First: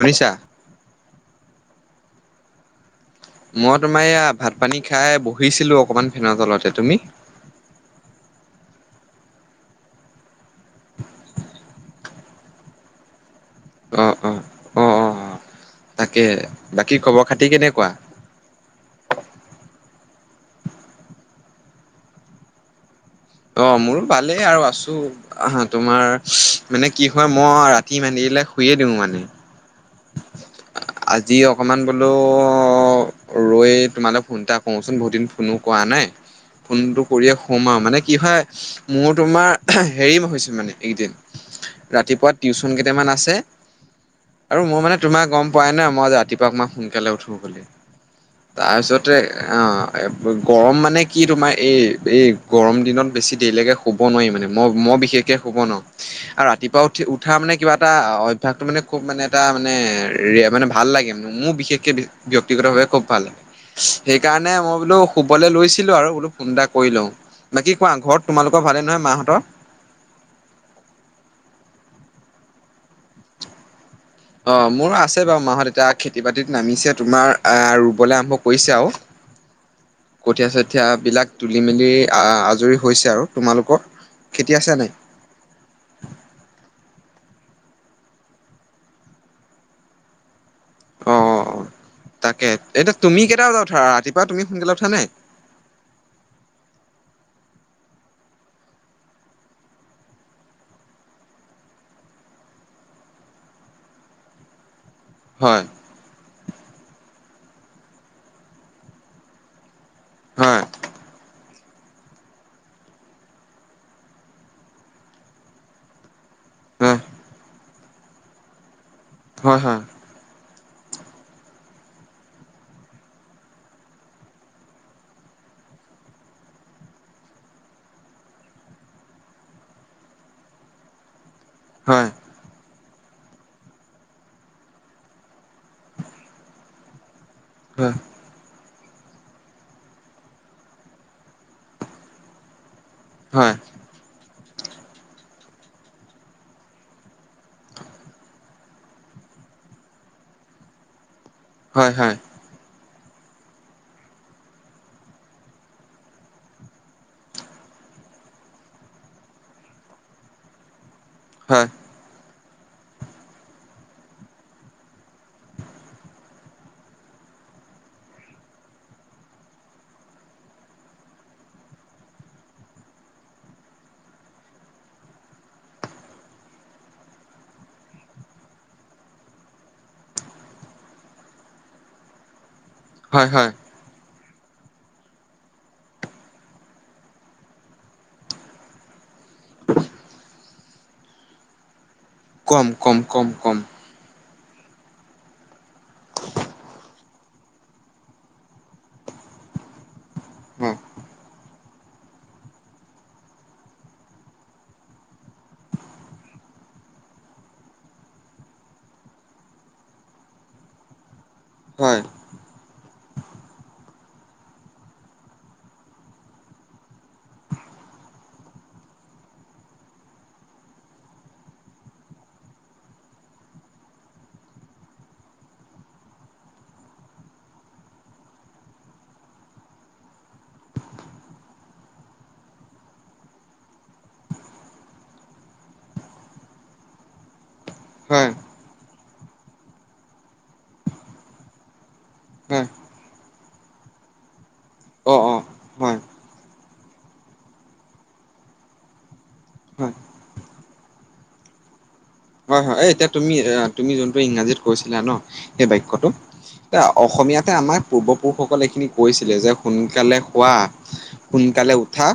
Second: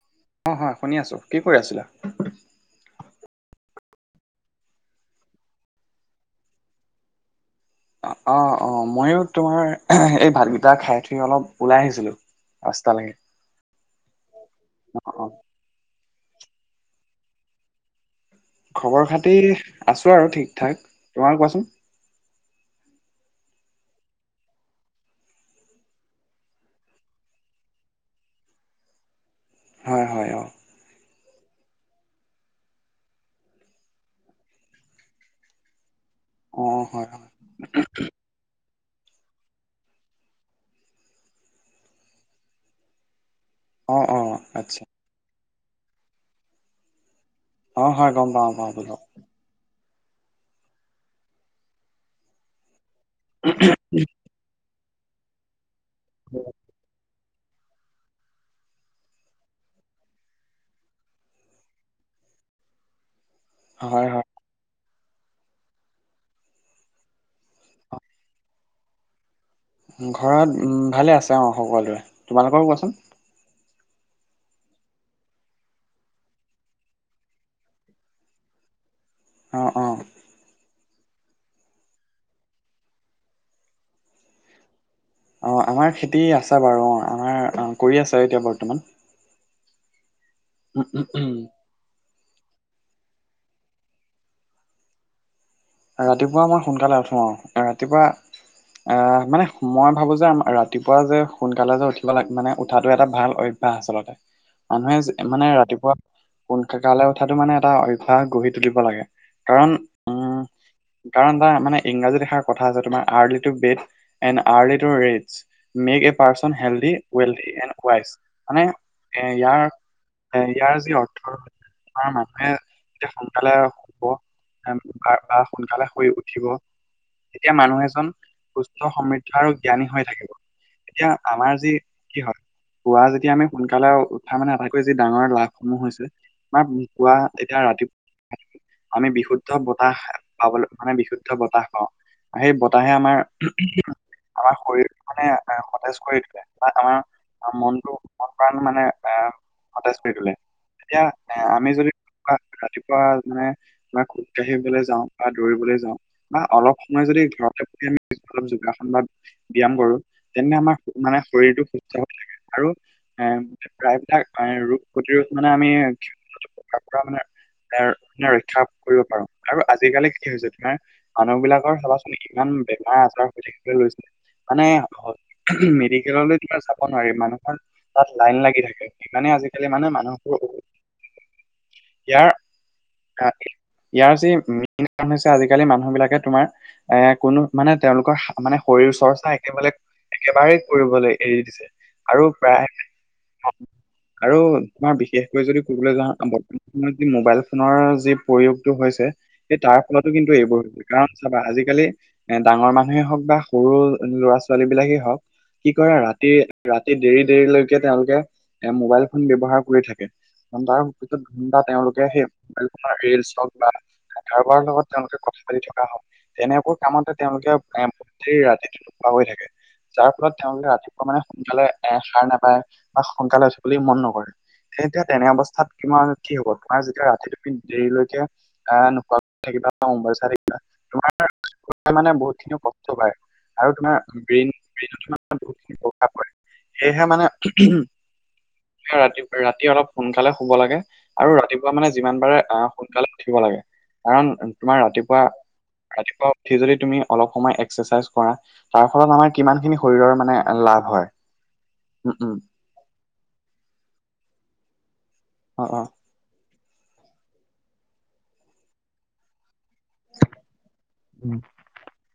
শুনিছা। অ' হয় শুনি আছোঁ, কি কৰি আছিলা। মই তোমাৰ এইয়া ভাত পানী খাই বহিছিলো অকণমান ফেনৰ তলতে তুমি। অ' অ' মইও তোমাৰ এই ভাতকেইটা খাই উঠি অলপ ওলাই আহিছিলো। ৰাস্তালেকে। অ' অ'। অ' অ'। তাকে, বাকী খবৰ খাতি কেনেকুৱা? খবৰ খাতি আছো আৰু ঠিক থাক। তোমাৰ কোৱাচোন? অ' মোৰো ভালেই আৰু আছোঁ। অহ্ তোমাৰ মানে কি হয়, মই ৰাতি ইমান দেৰিলে শুয়ে দিওঁ মানে। হয় হয় অঁ আজি অকমান বোলো ৰৈ তোমালৈ ফোন এটা কওঁচোন বহুত দিন ফোনো কৰা নাই অ' ফোনটো হয় হয় কৰিয়ে সোম আৰু মানে কি হয় মোৰ তোমাৰ হেৰি হৈছে মানে এইকেইদিন ৰাতিপুৱা টিউচন কেইটামান আছে অ অ আৰু মোৰ আচ্ছা মানে তোমাৰ গম পোৱাই নাই মই ৰাতিপুৱা মই সোনকালে উঠো বুলি অ' হয় গম পাওঁ পাওঁ বোলো। তাৰপিছতে আহ গৰম মানে কি তোমাৰ এই এই গৰম দিনত বেছি দেৰিলৈকে শুব নোৱাৰি মানে মই মই বিশেষকে শুব নোৱাৰো আৰু ৰাতিপুৱা উঠি উঠা মানে কিবা এটা অভ্য়াসতটো মানে খুব মানে এটা মানে, মানে ভাল লাগে ম, মোৰ বিশেষকে ব্যক্তিগত ভাৱে খুব ভাল লাগে। হয় হয় সেইকাৰণে মই বোলো শুবলৈ লৈছিলো আৰু বোলো ফোন এটা কৰি লওঁ। বাকী কোৱা ঘৰত তোমালোকৰ ভালে নহয়, মাহঁতৰ। ঘৰত ভালে আছে অ' সকলোৰে, তোমালোকৰো কোৱাচোন। অ' মোৰ আছে বাৰু মাহত এতিয়া খেতি বাতিত নামিছে, তোমাৰ আ ৰুবলৈ আৰম্ভ কৰিছে আৰু। [inaudible] অ অ কঠীয়া চঠিয়াবিলাক তুলি মেলি আজৰি হৈছে আৰু তোমালোকৰ খেতি আছ নাই অ আমাৰ খেতি আছে বাৰু অ আমাৰ অ কৰি আছে এতিয়া বৰ্তমান উম উম অ উম তাকে এতিয়া তুমি কেইটা বজাত উঠা ৰাতিপা তুমি সোনকালে উঠা নে ৰাতিপুৱা আমাৰ সোনকালে উঠো আৰু ৰাতিপুৱা মানে মই ভাবোঁ যে ৰাতিপুৱা যে সোনকালে যে উঠিব লাগে মানে উঠাটো এটা ভাল অভ্য আচলতে মানুহে মানে হয় ৰাতিপুৱা সোনক কালে উঠাতটো মানে এটা অভ্য়াস গঢ়ি তুলিব লাগে কাৰণ উম হয় কাৰণ তাৰ মানে ইংৰাজী লিখাৰ কথা আছে তোমাৰ early to bed early to rise make a person healthy হয় ৱেলডি এণ্ড ৱাইচ মানে হয় ইয়াৰ ইয়াৰ যি অৰ্থ আমাৰ মানুহে এতিয়া সোনকালে শুব বা সোনকালে শ উঠিব এতিয়া মানুহ এজন সুস্থ সমৃদ্ধ আৰু জ্ঞানী হৈ থাকিব এতিয়া আমাৰ কি হয় পুৱা যেতিয়া আমি সোনকালে উঠা মানে আটাইকৈ যি ডাঙৰ লাভসমূহ হৈছে আমাৰ কুৱা এতিয়া হয় ৰাতিপুৱা আমি বিশুদ্ধ বতাহ পাবলৈ মানে বিশুদ্ধ বতাহ পাওঁ আৰু সেই বতাহে আমাৰ হয় হয় আমাৰ শৰীৰ মানে সতেজ কৰি তোলে বা আমাৰ মনটো মন প্ৰাণ মানে এ সতেজ কৰি তোলে। এতিয়া এ আমি যদি হয় হয় ৰাতিপুৱা মানে খোজ কাঢ়িবলে যাওঁ বা দৌৰিবলৈ যাওঁ বা অলপ সময় যদি ঘৰতে পঢ়ি আমি অলপ যোগাসন ব্যায়াম ব্যায়াম কৰো তেন্তে আমাৰ মানে হয় শৰীৰটো আৰু এ প্ৰায়বিলাক ৰোগ প্ৰতিৰোধ মানে আমি পৰা মানে এ ৰক্ষা কৰিব পাৰো আৰু আজি আজিকালি কি হৈছে তোমাৰ মানুহ বিলাকৰ চবাচোন ইমান বেমাৰ-আজাৰ হৈ থাকিবলৈ লৈছিল। মানে মেডিকেললৈ তোমাৰ যাব নোৱাৰি মানুহৰ তাত লাইন লাগি থাকে সিমানে আজিকালি মানে মানুহবোৰ হয় ইয়াৰ হয় ইয়াৰ যি [inaudible] হৈছে আজিকালি মানুহ বিলাকে তোমাৰ এ কোনো মানে তেওঁলোকৰ মানে শৰীৰ চৰ্চা একেবাৰে একেবাৰেই কৰিবলৈ এৰি দিছে আৰু কম প্ৰায় কম কম কম আৰু আমাৰ বিশেষকৈ যদি ক'বলৈ যাওঁ বৰ্তমান সময়ত যি মোবাইল ফোনৰ যি প্ৰয়োগটো হৈছে সেই তাৰ ফলতো কিন্তু এইবোৰ হৈ হয় হৈছে কাৰণ চাবা আজিকালি এ ডাঙৰ মানুহেই হওক বা সৰু ল'ৰা ছোৱালী বিলাকেই হওক কি কৰে ৰাতি ৰাতি দেৰি দেৰিলৈকে তেওঁলোকে এ মোবাইল ফোন ব্যৱহাৰ কৰি থাকে। [inaudible] তেওঁলোকে সেই হয় মোবাইল ফোনৰ ৰিলচ হওক বা কাৰোবাৰ লগত তেওঁলোকে কথা পাতি থকা হয়। তেনেকুৱা কামতে তেওঁলোকে এ ৰাতিটোত নোখোৱাকৈ থাকে। যাৰ ফলত তেওঁলোকে ৰাতিপুৱা মানে সোনকালে এ সাৰ নাপায় বা সোনকালে উঠিবলৈ মন নকৰে। তেতিয়া তেনে অৱস্থাত কিমান কি হ'ব তোমাৰ যেতিয়া ৰাতি টোপনি দেৰিলৈকে এ নোহোৱা। [unintelligible] মানে বহুত খিনিও কষ্ট পায় আৰু তোমাৰ ব্ৰেইন ব্ৰেইন বহুত খিনি প্ৰভাৱ পৰে। সেয়েহে মানে হয় ৰাতি ৰাতি অলপ সোনকালে শুব লাগে। আৰু ৰাতিপুৱা মানে যিমান পাৰা অ হয় সোনকালে উঠিব লাগে। কাৰণ তোমাৰ অ ৰাতিপুৱা অ হয় ৰাতিপুৱা উঠি যদি তুমি অলপ সময় এক্সাৰচাইজ কৰা। তাৰ ফলত আমাৰ কিমান খিনি হয় শৰীৰৰ মানে লাভ হয় উম উম। হয় হয় এই এতিয়া তুমি তুমি যোনটো ইংৰাজীত কৈছিলা ন অ সেই অ। বাক্যটো। এ অসমীয়াতে আমাৰ পূৰ্বপুৰুষসকল এইখিনি কৈছিলে যে‌ সোনকালে সোনকালে খোৱা উম সোনকালে উঠা।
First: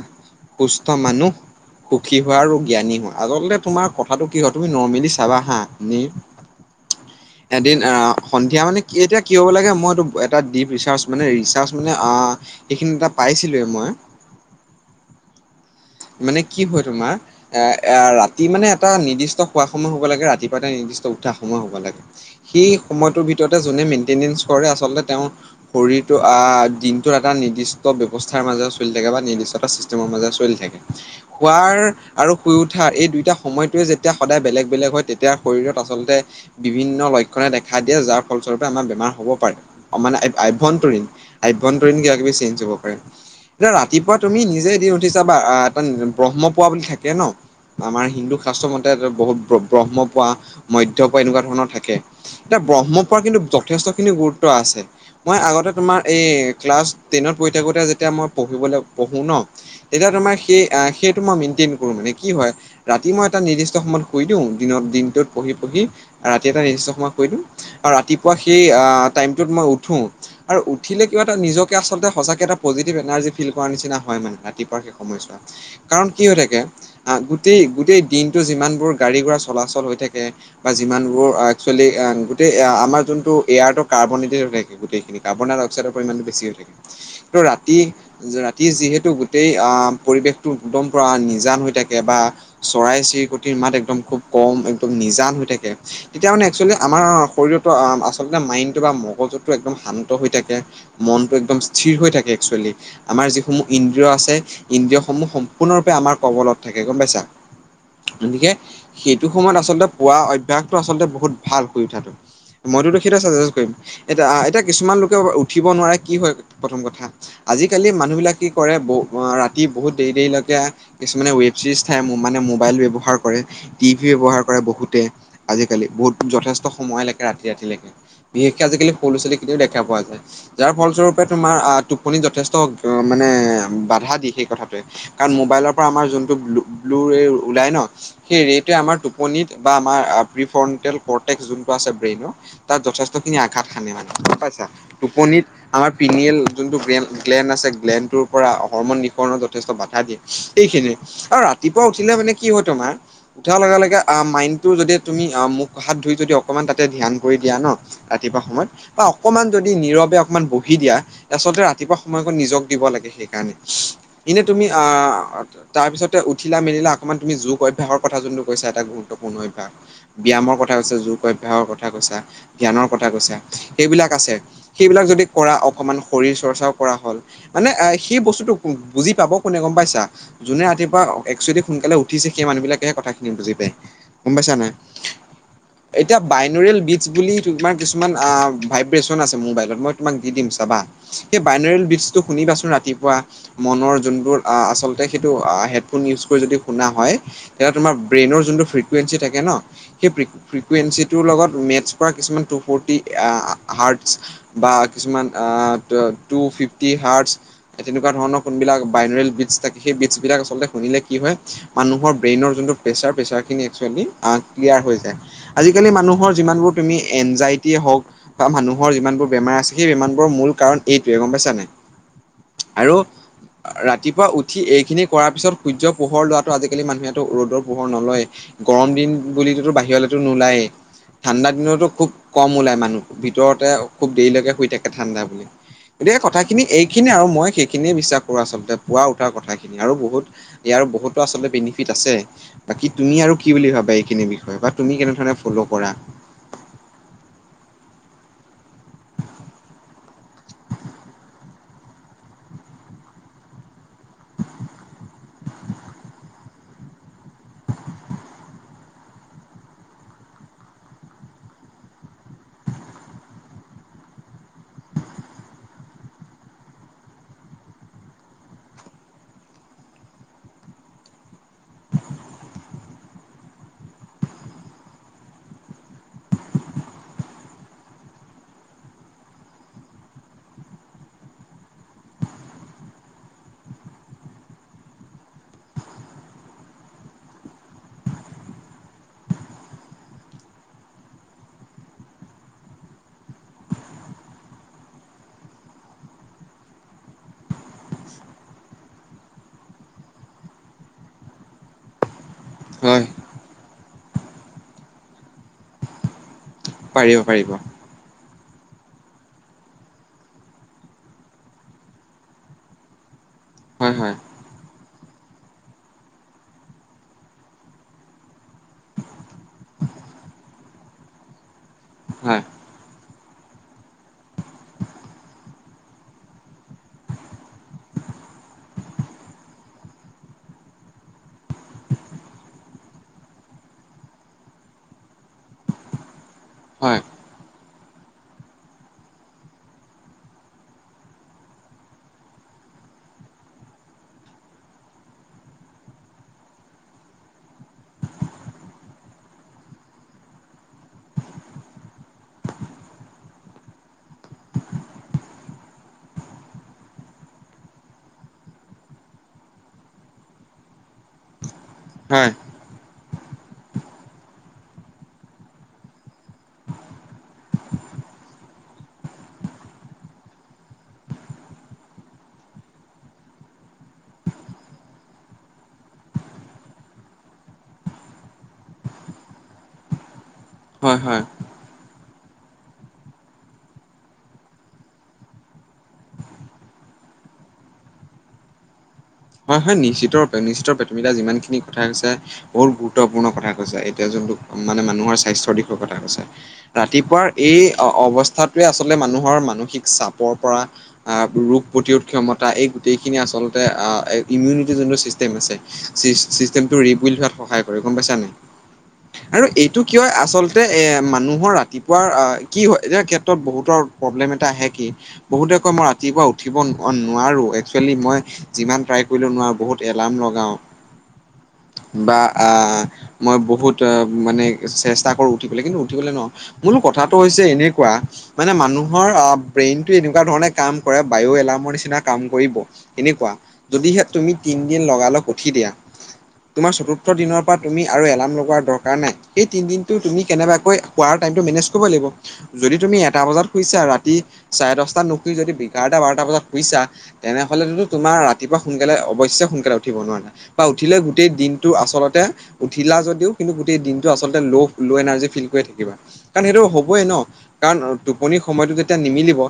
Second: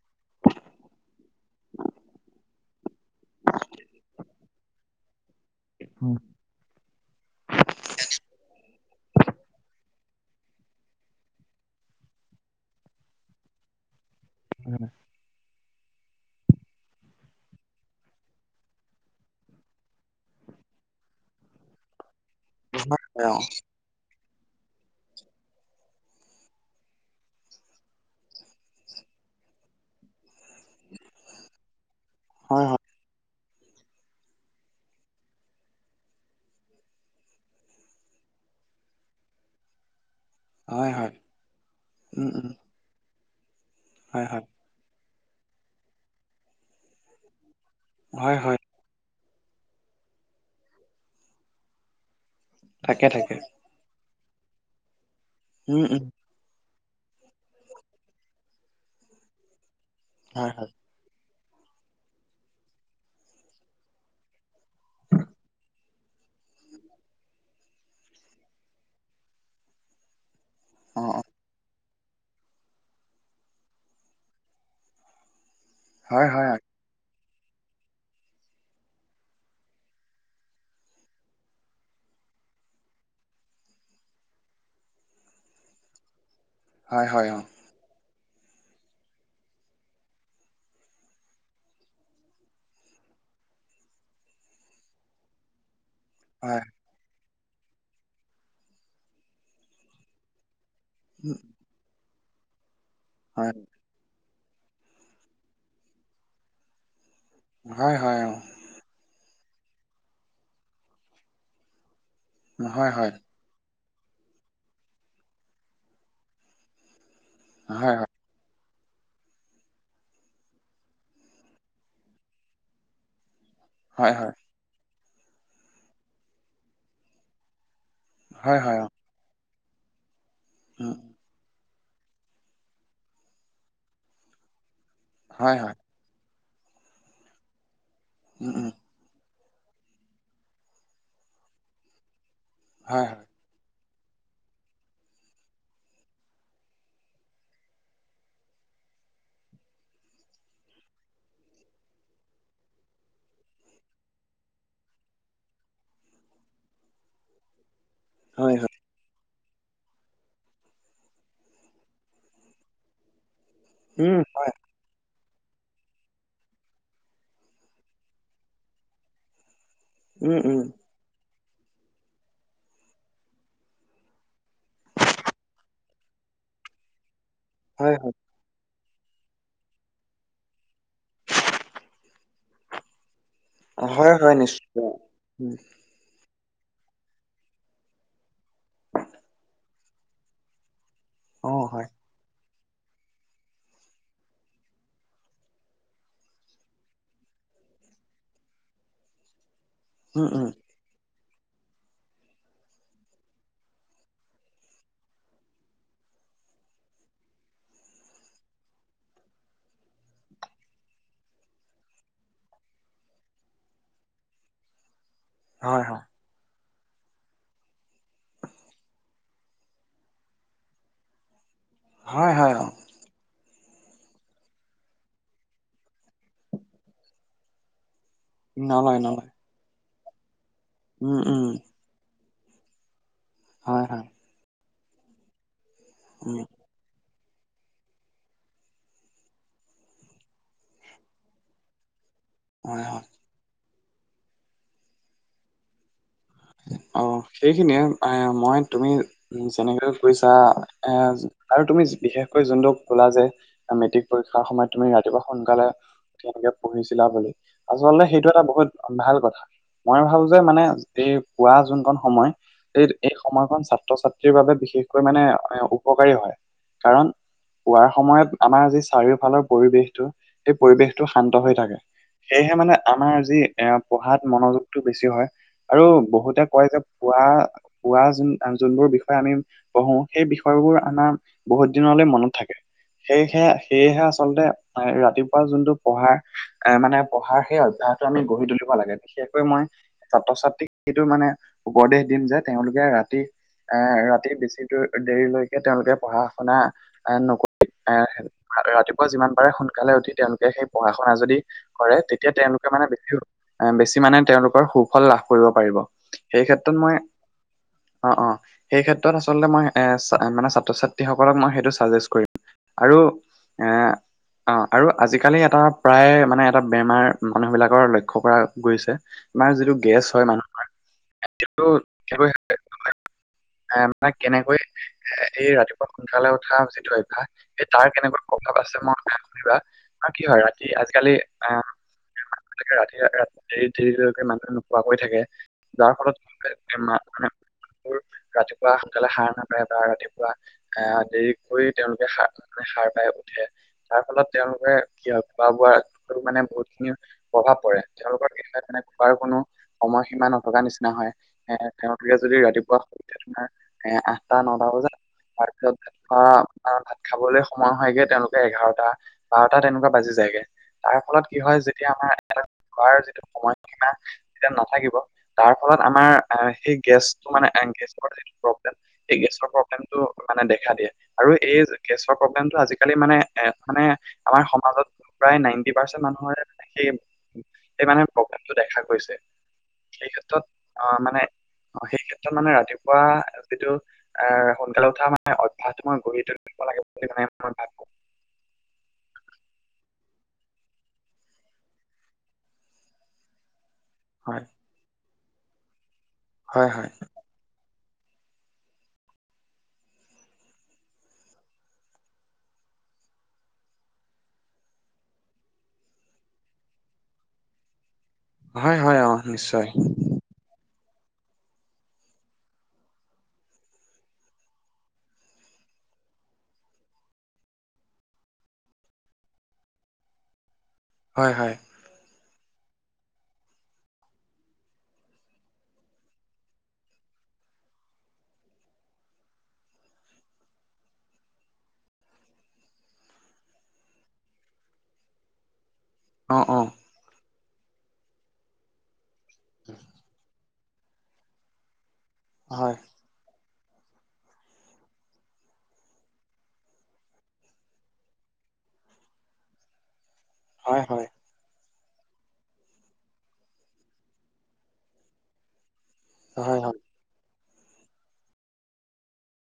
সুস্থ মানুহ সুখী হোৱা আৰু জ্ঞানী হোৱা আচলতে তোমাৰ কথাটো কি হয় তুমি নৰ্মেলি মেলি চাবা হা এনেই উম এদিন সন্ধিয়া মানে এতিয়া কি হ'ব লাগে মইতটো এটা ডিপ ৰিচাৰ্জ মানে ৰিচাৰ্জ মানে এইখিনি এটা পাইছিলোৱে মই হয় [inaudible] মানে কি হয় তোমাৰ এ এ ৰাতি মানে এটা নিৰ্দিষ্ট খোৱা সময় হব লাগে ৰাতিপুৱা এটা নিৰ্দিষ্ট উঠা সময় হব লাগে। সেই সময়টোৰ ভিতৰতে যোনে মেইনটেনেঞ্চ কৰে আচলতে তেওঁ শৰীৰটো দিনটোৰ এটা নিৰ্দিষ্ট ব্যৱস্থাৰ মাজেৰেও চলি থাকে বা নিৰ্দিষ্ট এটা ছিষ্টেমৰ মাজেৰে চলি থাকে। খোৱাৰ আৰু শুই হয় হয় উঠা এই দুইটা সময়টোৱে যেতিয়া যেতিয়া সদায় বেলেগ বেলেগ হয় তেতিয়া শৰীৰত আচলতে বিভিন্ন লক্ষণে দেখা দিয়ে যাৰ ফলস্বৰূপে আমাৰ বেমাৰ হব পাৰে মানে আই হয় আভ্যন্তৰীণ হয়। আভ্যন্তৰীণ কিবা উম কিবি উম চেঞ্জ হব পাৰে এতি ৰা ৰাতিপুৱা হয় তুমি হয় নিজে এদিন উঠি চাবা এটা আ ব্ৰহ্ম পুৱা বুলি থাকে ন আমাৰ হিন্দু হয় হয় শাস্ত্ৰ মতে বহুত ব্ৰ ব্ৰহ্মপুৱা মধ্যপুৱা এনেকুৱা ধৰণৰ থাকে এতিয়া থাকে ব্ৰহ্মপুৱা থাকে কিন্তু যথেষ্টখিনি গুৰুত্ব আছে মই আগতে উম তোমাৰ উম এই ক্লাছ ট্ৰেইনত পৰি থাকোতে যেতিয়া মই পঢ়িবলৈ পঢ়ো ন তেতিয়া তোমাৰ হয় সেই হয় সেইটো মই মিনতে নকৰো মানে কি হয় ৰাতি মই এটা নিৰ্দিষ্ট সময়ত শুই দিওঁ দিনত দিনটোত পঢ়ি পঢ়ি ৰাতি এটা নিৰ্দিষ্ট সময়ত শুই দিওঁ আৰু ৰাতিপুৱা সেই আ টাইমটোত মই উঠো আৰু অ উঠিলে কিবা অ এটা নিজক তিয়া আচলতে সঁচাকে এটা পজিটিভ এনাৰ্জি ফিল কৰাৰ নিচিনা হয় মানে ৰাতিপুৱা সেই সময়ছোৱা কাৰণ কি হয় হৈ হয় থাকে আ গোটেই গোটেই দিনটো যিমানবোৰ গাড়ী ঘুৰা চলাচল হৈ থাকে বা যিমান বোৰ একচুৱেলি আ গোটেই আমাৰ যোনটো এয়াৰত কাৰ্বোনেটি হৈ থাকে গোটেইখিনি কাৰ্বন ডাইক্সাইৰ পৰিমাণটো বেছি হৈ থাকে হয় হয় ত' অ ৰাতি ৰাতি যিহেতু গোটেই আ পৰিৱেশটো একদম পোৰা নিজান হৈ থাকে বা চৰাই চিৰিকটিৰ মাত একদম খুব কম একদম নিজান হৈ থাকে তেতিয়া মানে হয় একচুৱেলি আমাৰ শৰীৰতো আ আচলতে মাইণ্ডটো বা মগজুো একদম শান্ত হৈ থাকে মনটো উম, একদম স্থিৰ হৈ থাকে একচুৱেলি আমাৰ হয় যিসমূহ ইন্দ্ৰিয় আছে ইন্দ্ৰিয় সমূহ সম্পূৰ্ণৰূপে আমাৰ কবলত থাকে গম পাইছা হয় হয় অ গতিকে সেইটো সময়ত আচলতে পুৱা অভ্যাসটো আচলতে বহুত ভাল শুই উঠাটো হয় মইতোতো হয় সেইটো চাচাইজ কৰিম এতিয়া এতিয়া কিছুমান লোকে উঠিব নোৱাৰে কি হয় প্ৰথম কথা আজিকালি হয় মানুহবিলাক কি কৰে ব আ ৰাতি বহুত দেৰি দেৰিলগে কিছুমানে ৱেব ছিৰিজ চাই মো মানে মোবাইল ব্যৱহাৰ কৰে টিভি হয় ব্যৱহাৰ ক কৰে বহুতে আজিকালি বহুত যথেষ্ট সময় লেকে ৰাতি ৰাতিলেকে হয় হয় বিশেষকে হয় অ আজিকালি সৰু লৰা-ছোৱালীকেটাও দেখা পোৱা যায় যাৰ উম ফলস্বৰূপ বা তোমাৰ আহ টোপনি যথেষ্ট মানে বাধা দি সেই কথাটোৱে কাৰণ হয় মোবাইলৰ হয় পা আমাৰ যোনটো ব্লু ব্লু ৰে ওলাই ন সেই উম উম ৰেটোৱে আমাৰ টো পনিট বা আমাৰ প্ৰিফনন্টেল প্ৰটেক্ট যোনটো আছে ব্ৰেনৰ তাত হয় যথেষ্ট হয় খিনি আ ঘাত সানে মানে গম পাইছা টোপনিত আমাৰ পিমিয়েল যোনটো গেন গ্লেন আছে গ্লেনটোৰ পৰা হৰমন নিকণৰ যথেষ্ট বাধা দিয়ে এইখিনিয়ে আৰু ৰাতিপুৱা উঠিলে মানে কি হয় তোমাৰ উঠাৰ লগে লগে আ মাইণ্ডটো যদি তুমি মোক হাত ধুই যদি অকমান তাতে ধ্যান কৰি দিয়া ন ৰাতিপুৱা হয় হয় সময়ত বা অকমান যদি নীৰৱে অকমান বহি দিয়া আচলতে ৰাতিপুৱা সময়ক নিজক দিব লাগে সেইকাৰণে উম এনে হয় তুমি আ আতে তাৰপিছতে উঠিলা মেলিলা অকণমান তুমি যোগ অভ্যাসৰ কথা যোনটো কৈছা এটা গুৰুত্বপূৰ্ণ অভ্যাস উম ব্যায়ামৰ উম কথা কৈছা যোগ অভ্যাসৰ কথা কৈছা জ্ঞানৰ কথা কৈছা সেইবিলাক আছে সেইবিলাক যদি কৰা অকমান শৰীৰ চৰ্চাও কৰা হ'ল মানে হয় সেই বস্তুটো কোন বুজি পাব কোনে গম পাইছা যোনে ৰাতিপুৱা একচুৱেলি সোনকালে উঠিছে সেই মানুহিলাকে কথা খিনি বুজি হয় হয় গম হয় পাইছা নাই নিশ্চয় উম এতিয়া বাইনোয়েল বিটছ্ বুলি তোমাৰ কিছুমান আ ভাইব্ৰেচন আছে মোবাইলত মই তোমাক দি দিম চাবা সেই অ বাইনোৰেল হয় বিজটো শুনিবাচোন ৰাতিপুৱা মনৰ যোনবোৰ আ আচলতে সেইটো আ হেডফোন ইউজ কৰি যদি শুনা হয়। তেতিয়া তোমাৰ ব্ৰেইনৰ যোনটো ফ্ৰিকুৱেঞ্চি থাকে ন, সেই- উম উম ফ্ৰিকুৱেঞ্চিটোৰ লগত মেথছ পৰা কিছুমান টু ফৰ্টি হাৰ্ডছ- বা কিছুমান আহ টু ফিফটি হাৰট, তেনেকুৱা ধৰণৰ- কোনবিলাক বাইনৰিল বিটছ থাকে। সেই বিটছ বিলাক আচলতে শুনিলে কি হয়, মানুহৰ ব্ৰেইনৰ যোনটো- প্ৰেচাৰ প্ৰেচাৰখিনি একচুৱেলি ক্লিয়াৰ হৈ যায়। হয় আজিকালি হয় মানুহৰ যিমানবোৰ- তুমি এনজাইটিয়ে হওঁক- বা মানুহৰ যিমানবোৰ বেমাৰ আছে, সেই বেমাৰবোৰৰ মূল কাৰণ এইটোৱে গম পাইছা নাই। হয় হয়, অঁ। আৰু- ৰাতিপুৱা উঠি এইখিনি কৰাৰ পিছত সূৰ্য পোহৰ লোৱাটো আজিকালি মানুহেতো ৰ'দৰ পোহৰ নলয়। গৰম নলয় দিন নলয় বুলিতো বাহিৰলেতো নোলায়েই, উম উম ঠাণ্ডা দিনততো খুব কম ওলাই মানুহ। ভিতৰতে হয় হয় খুব দেৰিলৈকে শুই থাকে ঠাণ্ডা বুলি। গতিকে উম কথাখিনি এই- খিনিয়ে আৰু মই সেইখিনিয়ে বিশ্বাস- আচলতে পুৱা উঠা কথাখিনি আৰু বহুত ইয়াৰ বহুতো আচলতে বেনিফিট আছে। হয় বাকী হয় তুমি আৰু কি বুলি ভাবা এইখিনি বিষয়ে বা তুমি কেনেধৰণে ফ'ল' কৰা। অঁ সেইখিনিয়ে মই, তুমি- উম যেনেকৈ কৈছা এ আৰু তুমি বিশেষকৈ যোনটোক কলা যে- মেট্ৰিক পৰীক্ষাৰ সময়ত তুমি ৰাতিপুৱা সোনকালে- তেনেকে পঢ়িছিলা বুলি। আচলতে সেইটো এটা বহুত ভাল কথা। মই ভাবো যে মানে- এই পোৱা যোনকন সময়- এই এই সময়কন ছাত্ৰ ছাত্ৰীৰ বাবে বিশেষকৈ মানে উপকাৰী হয়। কাৰণ- পোৱাৰ সময়ত আমাৰ যি চাৰিওফালৰ পৰিৱেশটো- সেই পৰিৱেশটো শান্ত হৈ থাকে। সেয়েহে মানে আমাৰ যি এ পঢ়াত মনোযোগটো বেছি হয়। আৰু বহুতে কয় যে পুৱা পুৱা যে যোনবোৰ বিষয়ে আমি- পঢ়ো সেই বিষয়বোৰ আমাৰ বহুত দিনলৈ মনত থাকে। সেয়েহে সেয়েহে আচলতে ৰাতিপুৱা যোনটো পঢ়াৰ এ মানে পঢ়াৰ সেই অভ্যাস- আমি গঢ়ি তুলিব লাগে, বিশেষকৈ মই ছাত্ৰ ছাত্ৰী- এইটো মানে উপদেশ দিম যে তেওঁলোকে ৰাতি- আহ ৰাতি বেছি দেৰিলৈকে তেওঁলোকে পঢ়া শুনা নকৰি আহ- ৰাতিপুৱা যিমান পাৰে সোনকালে উঠি তেওঁলোকে সেই পঢ়া শুনা যদি- কৰে, তেতিয়া তেওঁলোকে মানে হয় বেছি আ বেছি মানে তেওঁলোকৰ সুফল লাভ কৰিব পাৰিব। সেই ক্ষেত্ৰত মই- পাৰিব পাৰিব অঁ অঁ, সেই ক্ষেত্ৰত আচলতে মই এ মানে ছাত্ৰ ছাত্ৰীসকলক সেইটো মই চাজেষ্ট কৰিম। আৰু এ- হয় হয় অঁ আৰু আজিকালি এটা প্ৰায় মানে এটা বেমাৰ মানুহ বিলাকৰ লক্ষ্য কৰা গৈছে- আমাৰ যিটো গেছ হয় মানুহৰ সেইটো- হয় এ মানে কেনেকৈ- এ এই ৰাতিপুৱা সোনকালে উঠা যিটো অভ্যাস, এই তাৰ কেনেকুৱা প্ৰভাৱ আছে মই শুনিবা- অঁ কি হয় ৰাতি, আজিকালি অঁ- ৰাতি ৰা দে দেৰিকে মানুহে নোখোৱাকৈ থাকে, যাৰ ফলত কি- মা হয় হয় মা মানুহবোৰ ৰাতিপুৱা সোনকালে সাৰ নাপায় বা ৰাতিপুৱা- আহ দেৰি কৰি তেওঁলোকে সাৰ মানে সাৰ পাই উঠে। তাৰ ফলত তেওঁলোকে কি হয় খোৱা বোৱা মানে বহুতখিনি- প্ৰভাৱ পৰে। তেওঁলোকৰ কেতিয়া তেনে খোৱাৰ কোনো- সময়সীমা নথকা নিচিনা হয়, এ তেওঁলোকে যদি ৰাতিপুৱা- আমাৰ এ আঠটা নটা বজাত- তাৰ পিছত ভাত খোৱা ভাত খাবলৈ সময় হয়গে তেওঁলোকে এঘাৰটা- বাৰটা তেনেকুৱা বাজি যায়গে তাৰ ফলত কি হয় যে- তিয়া হয় আমাৰ ঘৰ যিটো সময়সীমা- যেতিয়া নাথাকিব তাৰ ফলত আমাৰ সেই গেছটো মানে গেছৰ যিটো প্ৰব্লেম- এই গেছৰ প্ৰব্লেমটো মানে দেখা দিয়ে। আৰু এই গেছৰ প্ৰব্লেমটো আজিকালি মানে এ মানে আমাৰ সমাজত- প্ৰায় নাইনটি পাৰ্চেন্ট মানুহৰে সেই সেই মানুহে প্ৰব্লেমটো দেখা গৈছে। সেই ক্ষেত্ৰত অঁ, মানে হয় সেই ক্ষেত্ৰত মানে ৰাতিপুৱা যিটো- আহ' সোনকালে উঠা মানে অভ্যাসটো মানে গঢ়ি তুলিব লাগে বুলি মানে মই ভাবোঁ। হয় হয়, নিশ্চিত ৰূপে নিশ্চিত ৰূপে তুমি এতিয়া যিমান খিনি কথা কৈছে বহুত গুৰুত্বপূৰ্ণ কথা কৈছে। এতিয়া যোনটো হয় মানে মানুহৰ স্বাস্থ্যৰ দিশৰ কথা কৈছা, হয় হয় ৰাতিপুৱাৰ- এই অৱস্থাটোৱে আচলতে মানুহৰ মানসিক চাপৰ পৰা- আহ' ৰোগ প্ৰতিৰোধ ক্ষমতা এই গোটেইখিনি আচলতে আহ'- ইমিউনিটি যোনটো চিষ্টেম আছে, চি চিষ্টেমটো ৰিবিল্ড হোৱাত সহায় কৰে গম পাইছা নাই। হয় হয় অ আৰু নিশ্চয় এইটো কিয় আচলতে- তে এ মানুহৰ ৰাতিপুৱা কি হয় এতিয়া ক্ষেত্ৰত বহুতৰ প্ৰব্লেম এটা আহে কি- বহুতে কয় মই ৰাতিপুৱা উঠিব নোৱাৰো একচুৱেলি মই যিমান- ট্ৰাই কৰিলে নোৱাৰো বহুত এলাৰ্ম লগাওঁ- হয় হয়। বা আহ' মই বহুত মানে চেষ্টা কৰো উঠিবলৈ কিন্তু উঠিবলৈ নোৱাৰো। মূল কথাটো হৈছে এনেকুৱা- মানে মানুহৰ আহ' ব্ৰেইনটো এনেকুৱা ধৰণে কাম কৰে বায়ো' এলাৰ্মৰ নিচিনা কাম কৰিব। এনেকুৱা যদিহে তুমি তিনদিন লগালগ উঠি দিয়া অ অ তোমাৰ চতুথ- দিনৰ পৰা তুমি আৰু এলাৰ্ম লগোৱাৰ দৰকাৰ নাই, সেই তিনদিনটো তুমি কেনেবাকৈ- হোৱাৰ টাইমটো মনেজ কৰিব লাগিব, হয় যদি তুমি এটা বজাত শুইছা ৰা- তি চাৰে দহটাত নুশুই যদি ইঘাৰটা বাৰটা বজাত শুইছা তেনে হ'লেটো তোমাৰ ৰাতি- ৰাতিপুৱা সোনকালে অৱশ্যে সোনকালে উঠিব নোৱাৰা বা হয় উঠিলে হয় গোটেই দিন- টো আচলতে উঠিলা যদিও কিন্তু গোটেই দিনটো আচলতে ল' ল' এনাৰ্জি ফিল কৰি থাকিবা। কাৰণ হয় হয় সেইটো হবই ন কাৰণ টোপনি সময়টো যেতিয়া নিমিলিব-